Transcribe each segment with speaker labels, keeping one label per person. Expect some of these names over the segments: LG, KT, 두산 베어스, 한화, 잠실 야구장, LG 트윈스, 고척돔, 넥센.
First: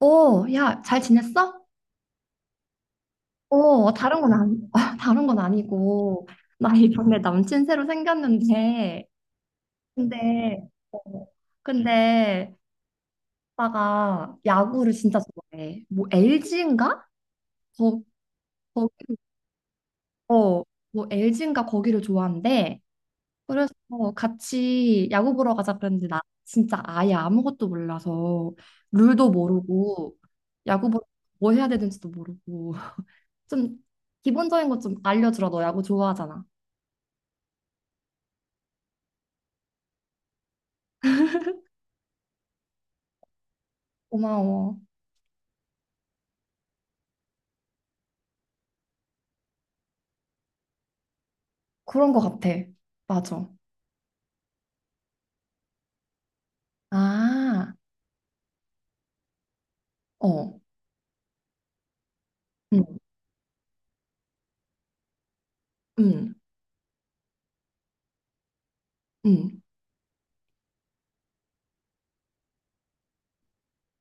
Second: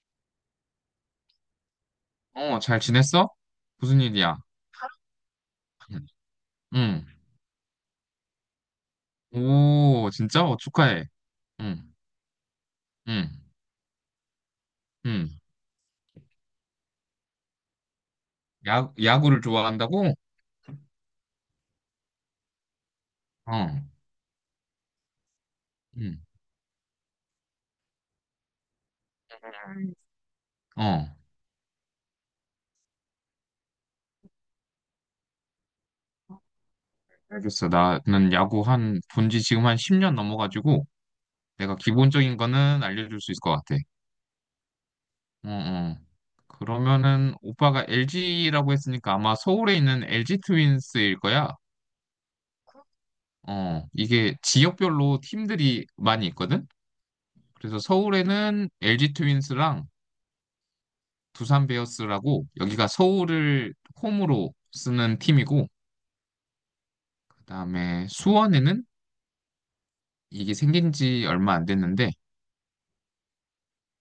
Speaker 1: 오, 야, 잘 지냈어?
Speaker 2: 어, 잘 지냈어?
Speaker 1: 오,
Speaker 2: 무슨
Speaker 1: 다른 건
Speaker 2: 일이야?
Speaker 1: 안, 다른 건
Speaker 2: 응.
Speaker 1: 아니고. 나
Speaker 2: 응.
Speaker 1: 이번에 남친 새로 생겼는데.
Speaker 2: 오, 진짜? 어,
Speaker 1: 근데, 어,
Speaker 2: 축하해. 응,
Speaker 1: 근데,
Speaker 2: 응,
Speaker 1: 오빠가 야구를 진짜
Speaker 2: 응.
Speaker 1: 좋아해. 뭐, LG인가? 거, 거,
Speaker 2: 야, 야구를 좋아한다고?
Speaker 1: 어, 뭐, LG인가 거기를 좋아한대.
Speaker 2: 어,
Speaker 1: 그래서 같이 야구 보러 가자 그랬는데,
Speaker 2: 응,
Speaker 1: 나 진짜 아예 아무것도 몰라서, 룰도 모르고, 야구 보러
Speaker 2: 어.
Speaker 1: 뭐 해야 되는지도 모르고. 좀 기본적인 것 좀 알려주라. 너 야구 좋아하잖아.
Speaker 2: 알겠어. 나는 야구 본지 지금 한 10년 넘어가지고, 내가 기본적인 거는 알려줄 수 있을 것 같아.
Speaker 1: 고마워.
Speaker 2: 어, 어. 그러면은, 오빠가 LG라고 했으니까 아마 서울에 있는 LG 트윈스일 거야.
Speaker 1: 그런 것 같아. 맞아.
Speaker 2: 어, 이게 지역별로 팀들이 많이 있거든?
Speaker 1: 아,
Speaker 2: 그래서 서울에는 LG 트윈스랑
Speaker 1: 어.
Speaker 2: 두산 베어스라고 여기가
Speaker 1: 응,
Speaker 2: 서울을 홈으로 쓰는 팀이고,
Speaker 1: 응,
Speaker 2: 그다음에 수원에는,
Speaker 1: 응.
Speaker 2: 이게 생긴 지 얼마 안 됐는데,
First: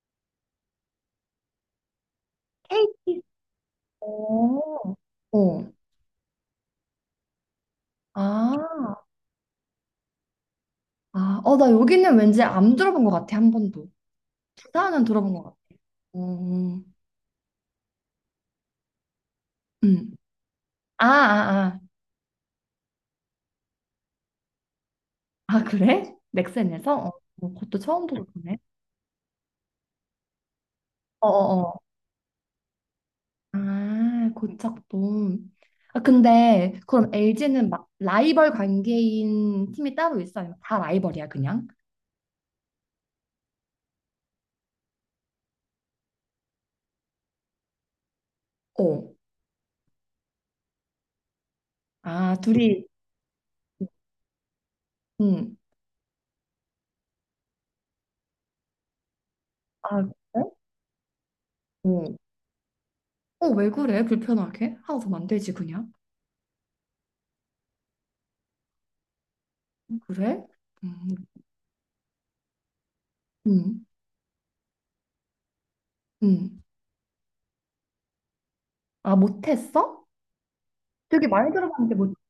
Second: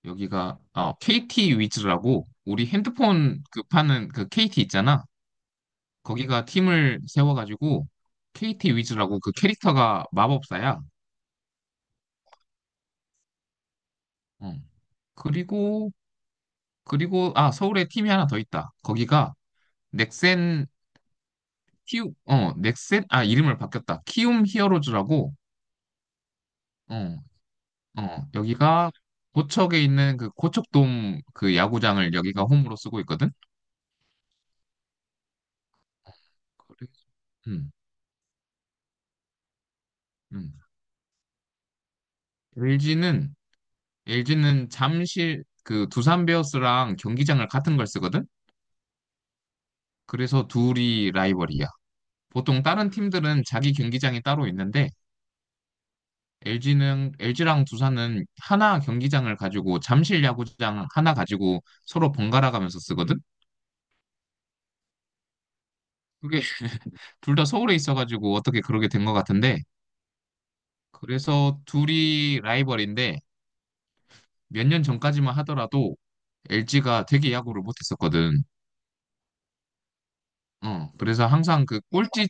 Speaker 2: 여기가 KT 위즈라고, 우리
Speaker 1: KT.
Speaker 2: 핸드폰 그 파는 그 KT
Speaker 1: 어,
Speaker 2: 있잖아.
Speaker 1: 어.
Speaker 2: 거기가 팀을 세워가지고
Speaker 1: 아,
Speaker 2: KT 위즈라고, 그 캐릭터가 마법사야.
Speaker 1: 아, 어, 나 여기는 왠지 안 들어본 것 같아. 한 번도.
Speaker 2: 어.
Speaker 1: 부산은 들어본 것 같아.
Speaker 2: 그리고
Speaker 1: 어, 어.
Speaker 2: 그리고 아, 서울에 팀이 하나 더 있다. 거기가
Speaker 1: 응.
Speaker 2: 넥센,
Speaker 1: 아, 아, 아.
Speaker 2: 키움, 넥센, 아, 이름을 바뀌었다. 키움 히어로즈라고,
Speaker 1: 아, 그래? 넥센에서? 어,
Speaker 2: 어,
Speaker 1: 어, 그것도 처음 들어보네.
Speaker 2: 여기가 고척에 있는 그 고척돔 그
Speaker 1: 어어어.
Speaker 2: 야구장을 여기가 홈으로 쓰고 있거든.
Speaker 1: 아, 고척돔. 아, 근데
Speaker 2: 그래.
Speaker 1: 그럼 LG는
Speaker 2: 음,
Speaker 1: 막 라이벌 관계인 팀이 따로
Speaker 2: 음.
Speaker 1: 있어요? 다 라이벌이야, 그냥?
Speaker 2: LG는 LG는 잠실 그 두산 베어스랑 경기장을 같은 걸 쓰거든.
Speaker 1: 어.
Speaker 2: 그래서 둘이 라이벌이야.
Speaker 1: 아,
Speaker 2: 보통
Speaker 1: 둘이,
Speaker 2: 다른 팀들은 자기 경기장이 따로 있는데,
Speaker 1: 응.
Speaker 2: LG는 LG랑 두산은 하나 경기장을 가지고
Speaker 1: 아,
Speaker 2: 잠실
Speaker 1: 그래?
Speaker 2: 야구장 하나 가지고 서로
Speaker 1: 어.
Speaker 2: 번갈아 가면서 쓰거든.
Speaker 1: 어, 왜 그래? 불편하게? 하나 더 만들지, 그냥?
Speaker 2: 그게 둘 다 서울에 있어가지고 어떻게 그러게 된 것 같은데.
Speaker 1: 응, 그래? 음,
Speaker 2: 그래서 둘이 라이벌인데,
Speaker 1: 음,
Speaker 2: 몇 년 전까지만 하더라도
Speaker 1: 음.
Speaker 2: LG가 되게 야구를 못했었거든.
Speaker 1: 아, 못했어?
Speaker 2: 어, 그래서
Speaker 1: 되게 많이
Speaker 2: 항상 그
Speaker 1: 들어봤는데 못.
Speaker 2: 꼴찌,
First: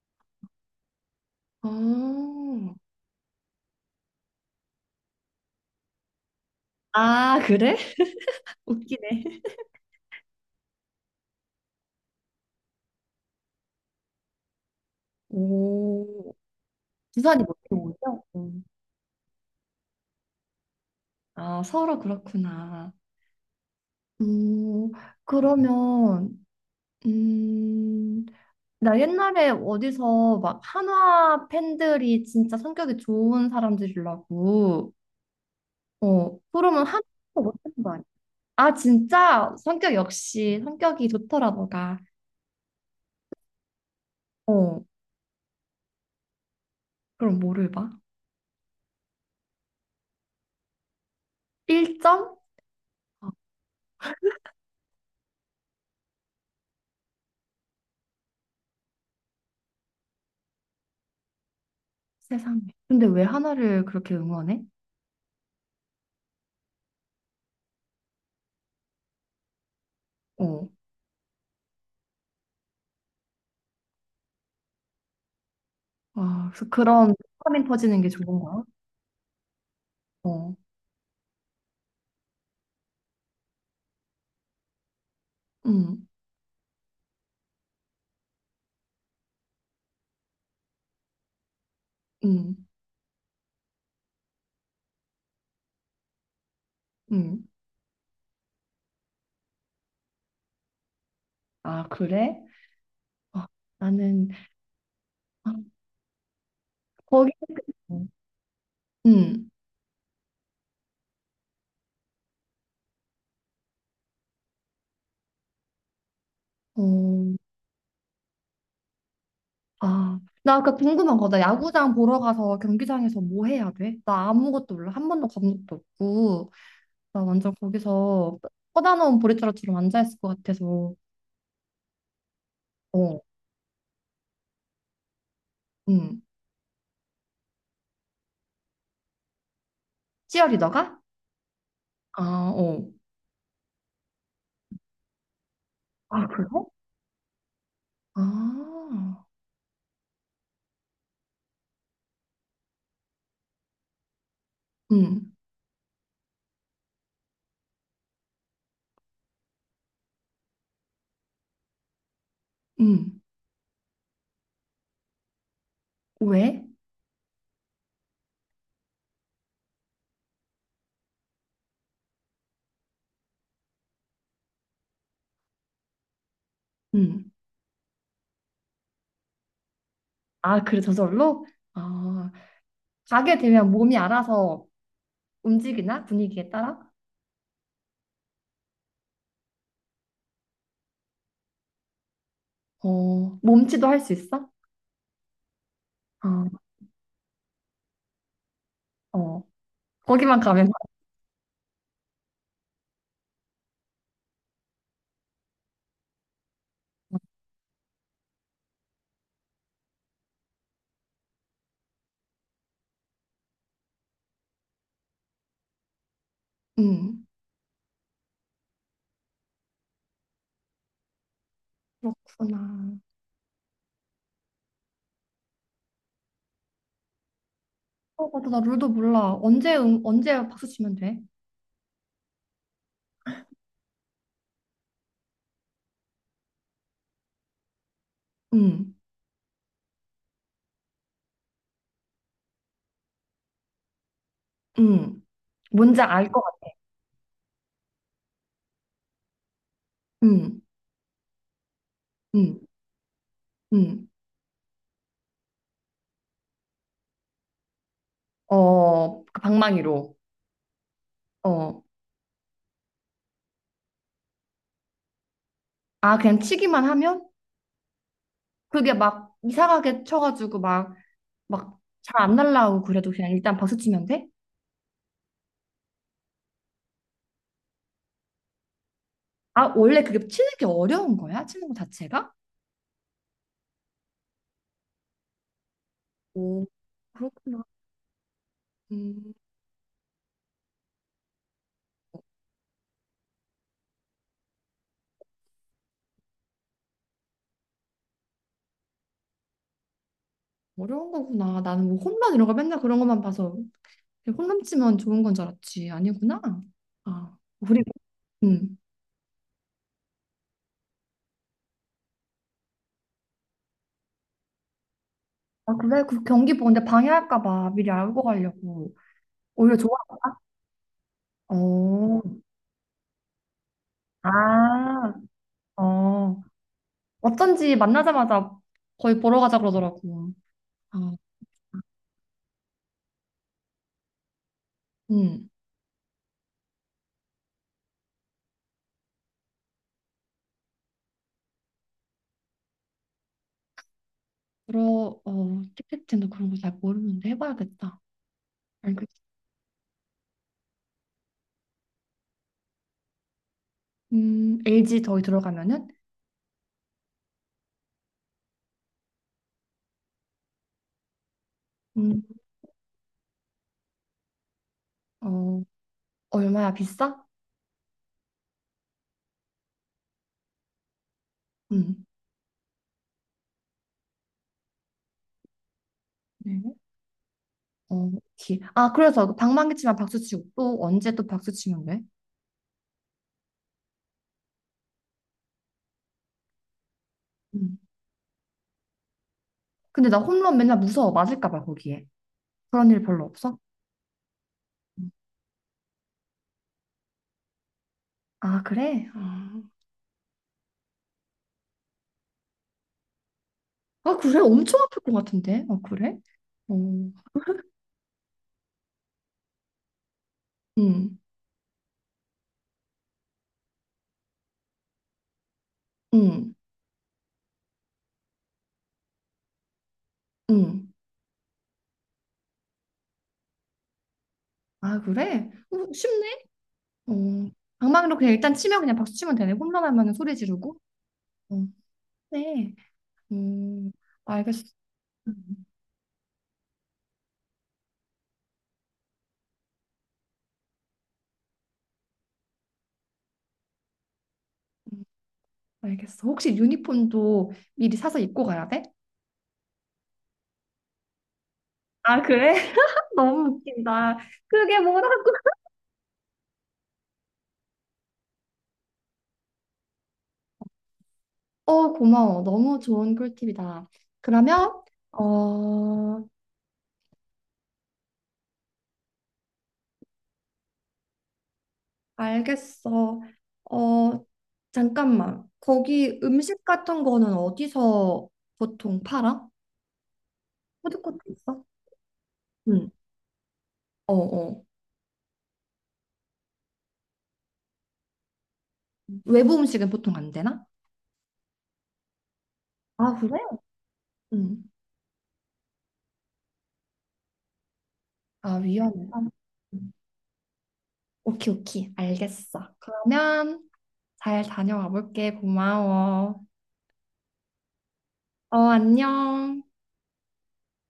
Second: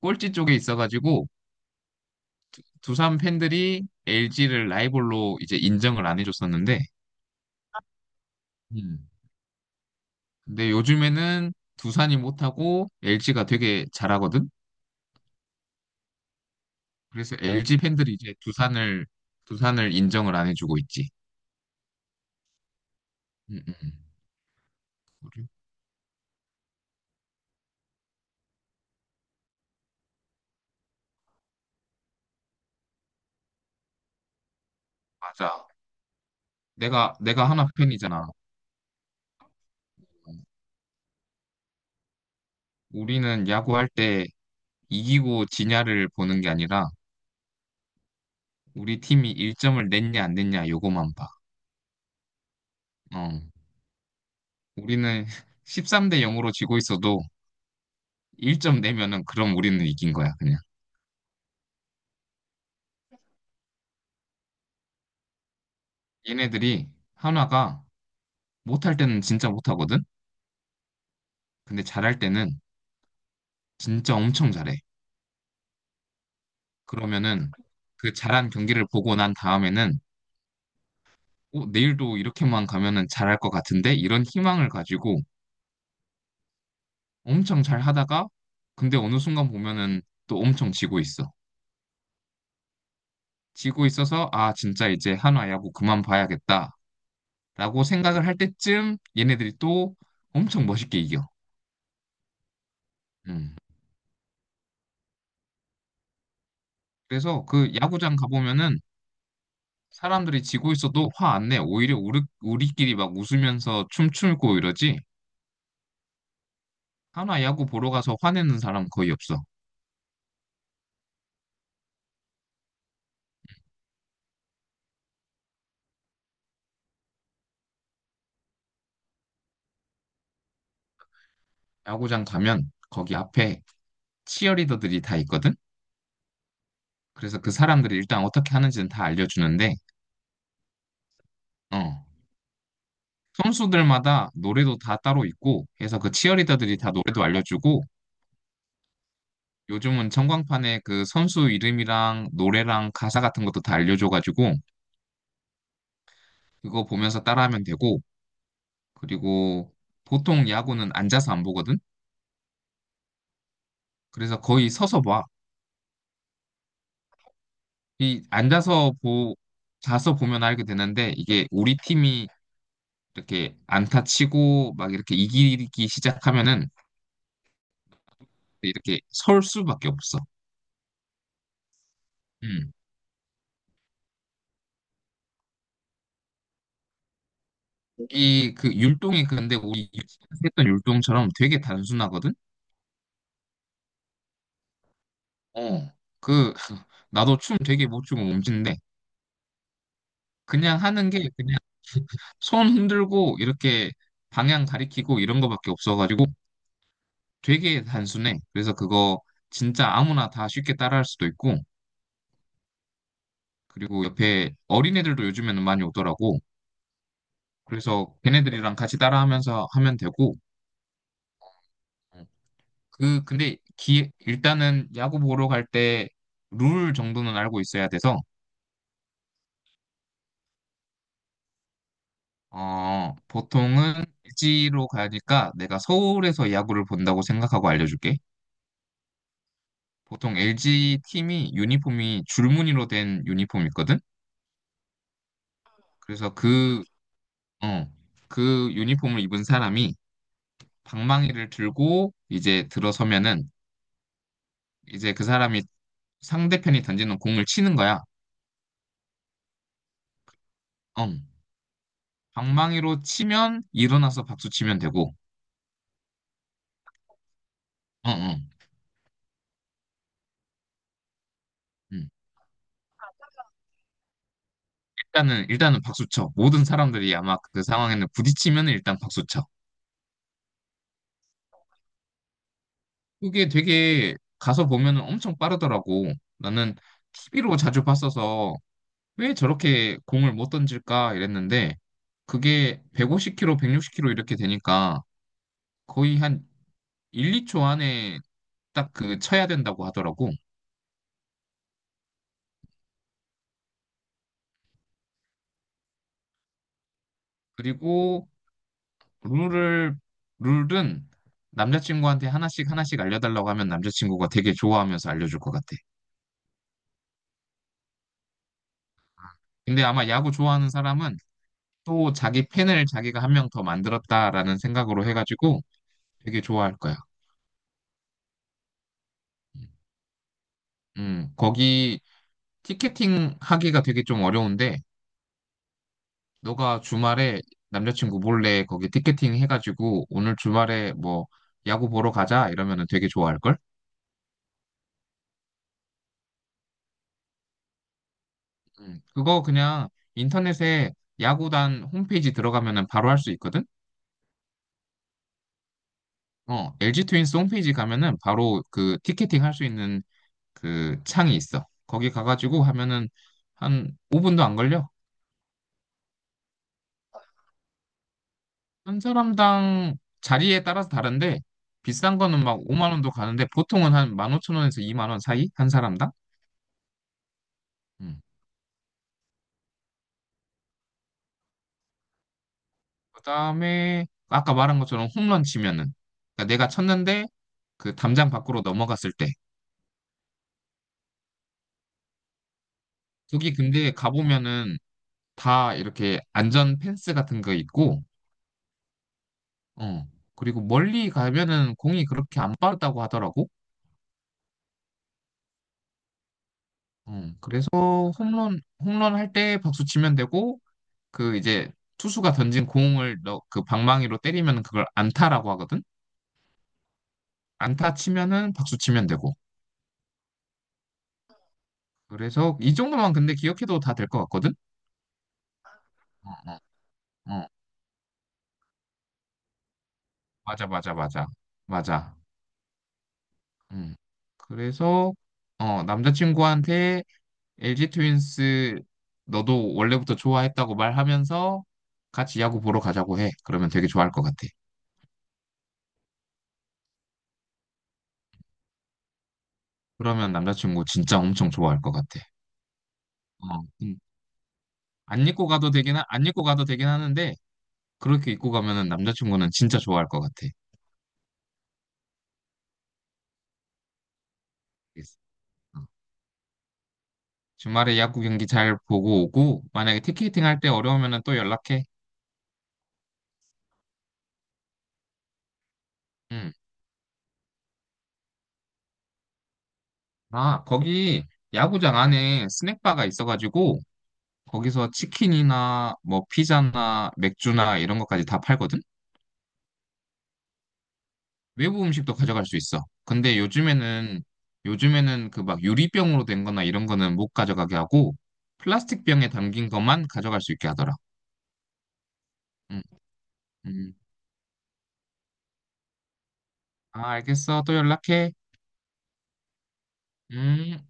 Speaker 2: 꼴찌 쪽에 있어가지고
Speaker 1: 아,
Speaker 2: 두산 팬들이 LG를 라이벌로 이제 인정을 안 해줬었는데,
Speaker 1: 아, 그래?
Speaker 2: 음.
Speaker 1: 웃기네.
Speaker 2: 근데 요즘에는 두산이 못하고 LG가 되게 잘하거든.
Speaker 1: 오,
Speaker 2: 그래서
Speaker 1: 부산이 못해
Speaker 2: LG 팬들이
Speaker 1: 오죠?
Speaker 2: 이제
Speaker 1: 음.
Speaker 2: 두산을 인정을 안 해주고 있지.
Speaker 1: 아, 서로 그렇구나.
Speaker 2: 음, 음.
Speaker 1: 음,
Speaker 2: 우리-
Speaker 1: 그러면, 음, 나 옛날에 어디서 막 한화 팬들이 진짜 성격이 좋은 사람들이라고,
Speaker 2: 맞아.
Speaker 1: 어, 그러면 한화
Speaker 2: 내가 하나
Speaker 1: 못하는 거 아니야?
Speaker 2: 팬이잖아.
Speaker 1: 아, 진짜? 성격이 좋더라, 너가.
Speaker 2: 우리는 야구할 때
Speaker 1: 어,
Speaker 2: 이기고 지냐를 보는 게 아니라
Speaker 1: 그럼 뭐를 봐?
Speaker 2: 우리 팀이 1점을 냈냐 안 냈냐 요거만 봐.
Speaker 1: 1점? 아,
Speaker 2: 어. 우리는 13대 0으로 지고 있어도 1점 내면은 그럼 우리는 이긴 거야, 그냥.
Speaker 1: 세상에. 근데 왜 하나를 그렇게 응원해?
Speaker 2: 얘네들이, 한화가 못할 때는 진짜 못하거든.
Speaker 1: 어,
Speaker 2: 근데 잘할 때는 진짜 엄청 잘해.
Speaker 1: 아, 그래서 그런
Speaker 2: 그러면은
Speaker 1: 화면 터지는 게
Speaker 2: 그
Speaker 1: 좋은
Speaker 2: 잘한
Speaker 1: 거야?
Speaker 2: 경기를 보고 난 다음에는,
Speaker 1: 어,
Speaker 2: 내일도 이렇게만 가면은 잘할 것 같은데 이런 희망을 가지고
Speaker 1: 음,
Speaker 2: 엄청 잘 하다가, 근데 어느 순간 보면은 또 엄청 지고 있어.
Speaker 1: 음,
Speaker 2: 지고 있어서 아, 진짜 이제 한화야 뭐 그만 봐야겠다라고
Speaker 1: 음.
Speaker 2: 생각을 할 때쯤 얘네들이 또 엄청 멋있게 이겨.
Speaker 1: 아, 그래? 아,
Speaker 2: 음.
Speaker 1: 나는 거기.
Speaker 2: 그래서 그 야구장 가보면은
Speaker 1: 음.
Speaker 2: 사람들이 지고 있어도 화 안 내. 오히려 우리끼리 막 웃으면서 춤추고 이러지.
Speaker 1: 음.
Speaker 2: 한화
Speaker 1: 어.
Speaker 2: 야구 보러 가서 화내는 사람 거의 없어.
Speaker 1: 아, 나 아까 궁금한 거. 나 야구장 보러 가서 경기장에서 뭐 해야 돼? 나 아무것도 몰라. 한 번도 가본 적도 없고. 나 완전 거기서 뻗어놓은 보리자루처럼 앉아 있을 것 같아서.
Speaker 2: 야구장 가면 거기
Speaker 1: 어.
Speaker 2: 앞에 치어리더들이 다 있거든.
Speaker 1: 음.
Speaker 2: 그래서 그 사람들이 일단 어떻게 하는지는 다 알려주는데,
Speaker 1: 치어리더가?
Speaker 2: 어.
Speaker 1: 아, 어.
Speaker 2: 선수들마다 노래도 다 따로 있고 해서 그
Speaker 1: 아, 그래?
Speaker 2: 치어리더들이 다 노래도 알려주고
Speaker 1: 아.
Speaker 2: 요즘은 청광판에 그 선수 이름이랑 노래랑 가사 같은 것도 다 알려줘가지고
Speaker 1: 음.
Speaker 2: 그거 보면서 따라하면 되고, 그리고 보통 야구는 앉아서 안 보거든?
Speaker 1: 음.
Speaker 2: 그래서 거의 서서 봐.
Speaker 1: 왜?
Speaker 2: 이 앉아서 보, 자서 보면 알게 되는데, 이게 우리 팀이 이렇게 안타 치고 막 이렇게 이기기 시작하면은
Speaker 1: 음.
Speaker 2: 이렇게 설 수밖에 없어.
Speaker 1: 아, 그래 저절로? 아,
Speaker 2: 음.
Speaker 1: 가게 되면 몸이 알아서 움직이나? 분위기에 따라?
Speaker 2: 이 그 율동이 근데 우리 유치원에서 했던 율동처럼 되게 단순하거든?
Speaker 1: 어. 몸치도 할 수 있어?
Speaker 2: 어. 그
Speaker 1: 아.
Speaker 2: 나도 춤 되게 못 추고 몸짓인데,
Speaker 1: 어, 거기만 가면.
Speaker 2: 그냥 하는 게 그냥 손 흔들고 이렇게 방향 가리키고 이런 거밖에 없어가지고 되게 단순해. 그래서 그거 진짜 아무나 다 쉽게 따라할 수도 있고, 그리고 옆에 어린애들도 요즘에는 많이 오더라고.
Speaker 1: 음,
Speaker 2: 그래서 걔네들이랑 같이 따라하면서 하면 되고,
Speaker 1: 그렇구나.
Speaker 2: 그 근데 기 일단은 야구 보러 갈 때 룰 정도는 알고 있어야 돼서.
Speaker 1: 어, 맞아. 나 룰도 몰라. 언제 박수 치면 돼?
Speaker 2: 보통은 일지로 가니까 내가 서울에서 야구를 본다고 생각하고 알려줄게.
Speaker 1: 음,
Speaker 2: 보통 LG 팀이 유니폼이 줄무늬로 된 유니폼이 있거든?
Speaker 1: 음, 뭔지 알
Speaker 2: 그래서
Speaker 1: 것 같아.
Speaker 2: 어, 그 유니폼을 입은 사람이
Speaker 1: 음,
Speaker 2: 방망이를 들고
Speaker 1: 음,
Speaker 2: 이제 들어서면은,
Speaker 1: 음.
Speaker 2: 이제 그 사람이 상대편이 던지는 공을 치는 거야.
Speaker 1: 어, 그 방망이로.
Speaker 2: 어.
Speaker 1: 어,
Speaker 2: 방망이로 치면 일어나서 박수 치면 되고,
Speaker 1: 아, 그냥 치기만 하면?
Speaker 2: 어, 어.
Speaker 1: 그게 막 이상하게 쳐가지고 막
Speaker 2: 음.
Speaker 1: 잘 안 날라오고 그래도 그냥 일단 박수 치면 돼?
Speaker 2: 일단은 박수 쳐. 모든 사람들이 아마 그 상황에는 부딪히면 일단 박수 쳐.
Speaker 1: 아, 원래 그게 치는 게 어려운 거야? 치는 거 자체가?
Speaker 2: 그게 되게 가서 보면은 엄청 빠르더라고.
Speaker 1: 오,
Speaker 2: 나는 TV로
Speaker 1: 그렇구나.
Speaker 2: 자주 봤어서 왜
Speaker 1: 음,
Speaker 2: 저렇게 공을 못 던질까 이랬는데
Speaker 1: 어,
Speaker 2: 그게 150km, 160km 이렇게 되니까 거의 한 1, 2초 안에 딱 그 쳐야 된다고 하더라고.
Speaker 1: 어려운 거구나. 나는 뭐 홈런 이런 거 맨날 그런 것만 봐서 홈런치면 좋은 건 줄 알았지. 아니구나. 아, 우리.
Speaker 2: 그리고
Speaker 1: 음.
Speaker 2: 룰을 룰은 남자친구한테 하나씩 하나씩 알려달라고 하면 남자친구가 되게 좋아하면서 알려줄 것 같아.
Speaker 1: 아, 그래? 그 경기 보는데 방해할까 봐 미리 알고 가려고. 오히려
Speaker 2: 근데
Speaker 1: 좋아.
Speaker 2: 아마 야구 좋아하는 사람은 또
Speaker 1: 어,
Speaker 2: 자기 팬을 자기가 한 명 더 만들었다라는 생각으로
Speaker 1: 아,
Speaker 2: 해가지고 되게
Speaker 1: 어.
Speaker 2: 좋아할 거야.
Speaker 1: 어쩐지 만나자마자 거의 보러 가자
Speaker 2: 음,
Speaker 1: 그러더라고. 아,
Speaker 2: 거기 티켓팅 하기가 되게 좀 어려운데
Speaker 1: 음.
Speaker 2: 너가 주말에 남자친구 몰래 거기 티켓팅 해가지고 오늘 주말에 뭐 야구 보러 가자 이러면은 되게 좋아할걸?
Speaker 1: 티켓팅도 그런 거 잘 모르는데 해봐야겠다.
Speaker 2: 음.
Speaker 1: 알겠어.
Speaker 2: 그거 그냥 인터넷에 야구단 홈페이지 들어가면은 바로 할 수 있거든?
Speaker 1: LG 저희 들어가면은,
Speaker 2: 어, LG 트윈스 홈페이지 가면은 바로 그 티켓팅 할 수 있는 그 창이 있어. 거기
Speaker 1: 음,
Speaker 2: 가가지고 하면은 한 5분도 안 걸려.
Speaker 1: 어, 얼마야, 비싸?
Speaker 2: 한 사람당 자리에 따라서 다른데
Speaker 1: 음.
Speaker 2: 비싼 거는 막 5만 원도 가는데 보통은 한 15,000원에서 2만 원 사이? 한 사람당?
Speaker 1: 네. 어, 오케이. 아, 그래서 그 방망이 치면 박수 치고 또 언제 또 박수 치면 돼?
Speaker 2: 그다음에 아까 말한 것처럼 홈런 치면은, 그러니까 내가 쳤는데
Speaker 1: 음.
Speaker 2: 그 담장 밖으로 넘어갔을 때,
Speaker 1: 근데 나 홈런 맨날 무서워. 맞을까 봐 거기에. 그런 일 별로
Speaker 2: 거기
Speaker 1: 없어?
Speaker 2: 근데 가보면은
Speaker 1: 음.
Speaker 2: 다 이렇게 안전 펜스 같은 거 있고,
Speaker 1: 아, 그래? 아,
Speaker 2: 어, 그리고 멀리 가면은 공이 그렇게 안 빠르다고 하더라고.
Speaker 1: 아, 그래? 엄청 아플 것 같은데. 아, 그래? 어.
Speaker 2: 어, 그래서 홈런 홈런 할 때 박수 치면 되고,
Speaker 1: 음.
Speaker 2: 그 이제 투수가 던진 공을 그 방망이로 때리면 그걸 안타라고 하거든.
Speaker 1: 음.
Speaker 2: 안타 치면은 박수 치면 되고
Speaker 1: 음.
Speaker 2: 그래서 이 정도만 근데 기억해도 다 될 것 같거든.
Speaker 1: 아, 그래? 어,
Speaker 2: 어,
Speaker 1: 쉽네?
Speaker 2: 어. 어.
Speaker 1: 어. 방망이로 그냥 일단 치면 그냥 박수 치면 되네. 홈런 하면 소리
Speaker 2: 맞아,
Speaker 1: 지르고.
Speaker 2: 맞아, 맞아.
Speaker 1: 어.
Speaker 2: 맞아.
Speaker 1: 네. 음.
Speaker 2: 음.
Speaker 1: 알겠어.
Speaker 2: 그래서,
Speaker 1: 음.
Speaker 2: 남자친구한테 LG 트윈스 너도 원래부터 좋아했다고 말하면서 같이 야구 보러 가자고 해. 그러면 되게 좋아할 것 같아.
Speaker 1: 음, 알겠어. 혹시 유니폼도 미리 사서 입고 가야 돼?
Speaker 2: 그러면 남자친구 진짜 엄청 좋아할 것
Speaker 1: 아,
Speaker 2: 같아.
Speaker 1: 그래? 너무
Speaker 2: 어,
Speaker 1: 웃긴다. 그게 뭐라고?
Speaker 2: 안 입고 가도 되긴, 하, 안 입고 가도 되긴 하는데, 그렇게 입고 가면은 남자친구는 진짜 좋아할 것 같아.
Speaker 1: 어, 고마워. 너무 좋은 꿀팁이다. 그러면,
Speaker 2: 알겠어. 어.
Speaker 1: 어,
Speaker 2: 주말에 야구 경기 잘 보고 오고, 만약에 티켓팅 할 때 어려우면은 또 연락해.
Speaker 1: 알겠어. 어, 잠깐만. 거기
Speaker 2: 음.
Speaker 1: 음식 같은 거는 어디서 보통 팔아?
Speaker 2: 아,
Speaker 1: 푸드코트
Speaker 2: 거기
Speaker 1: 있어?
Speaker 2: 야구장 안에
Speaker 1: 응.
Speaker 2: 스낵바가 있어가지고
Speaker 1: 어, 어.
Speaker 2: 거기서 치킨이나 뭐 피자나 맥주나 이런 것까지 다 팔거든?
Speaker 1: 외부 음식은 보통 안 되나?
Speaker 2: 외부 음식도 가져갈 수 있어.
Speaker 1: 아, 그래?
Speaker 2: 근데 요즘에는
Speaker 1: 응.
Speaker 2: 요즘에는 그 막 유리병으로 된 거나 이런 거는 못 가져가게 하고
Speaker 1: 아,
Speaker 2: 플라스틱
Speaker 1: 위험해. 아,
Speaker 2: 병에 담긴
Speaker 1: 응.
Speaker 2: 것만 가져갈 수 있게 하더라.
Speaker 1: 오케이, 오케이. 알겠어.
Speaker 2: 음,
Speaker 1: 그러면
Speaker 2: 음.
Speaker 1: 잘 다녀와 볼게. 고마워.
Speaker 2: 아, 알겠어. 또 연락해.
Speaker 1: 어, 안녕.
Speaker 2: 음.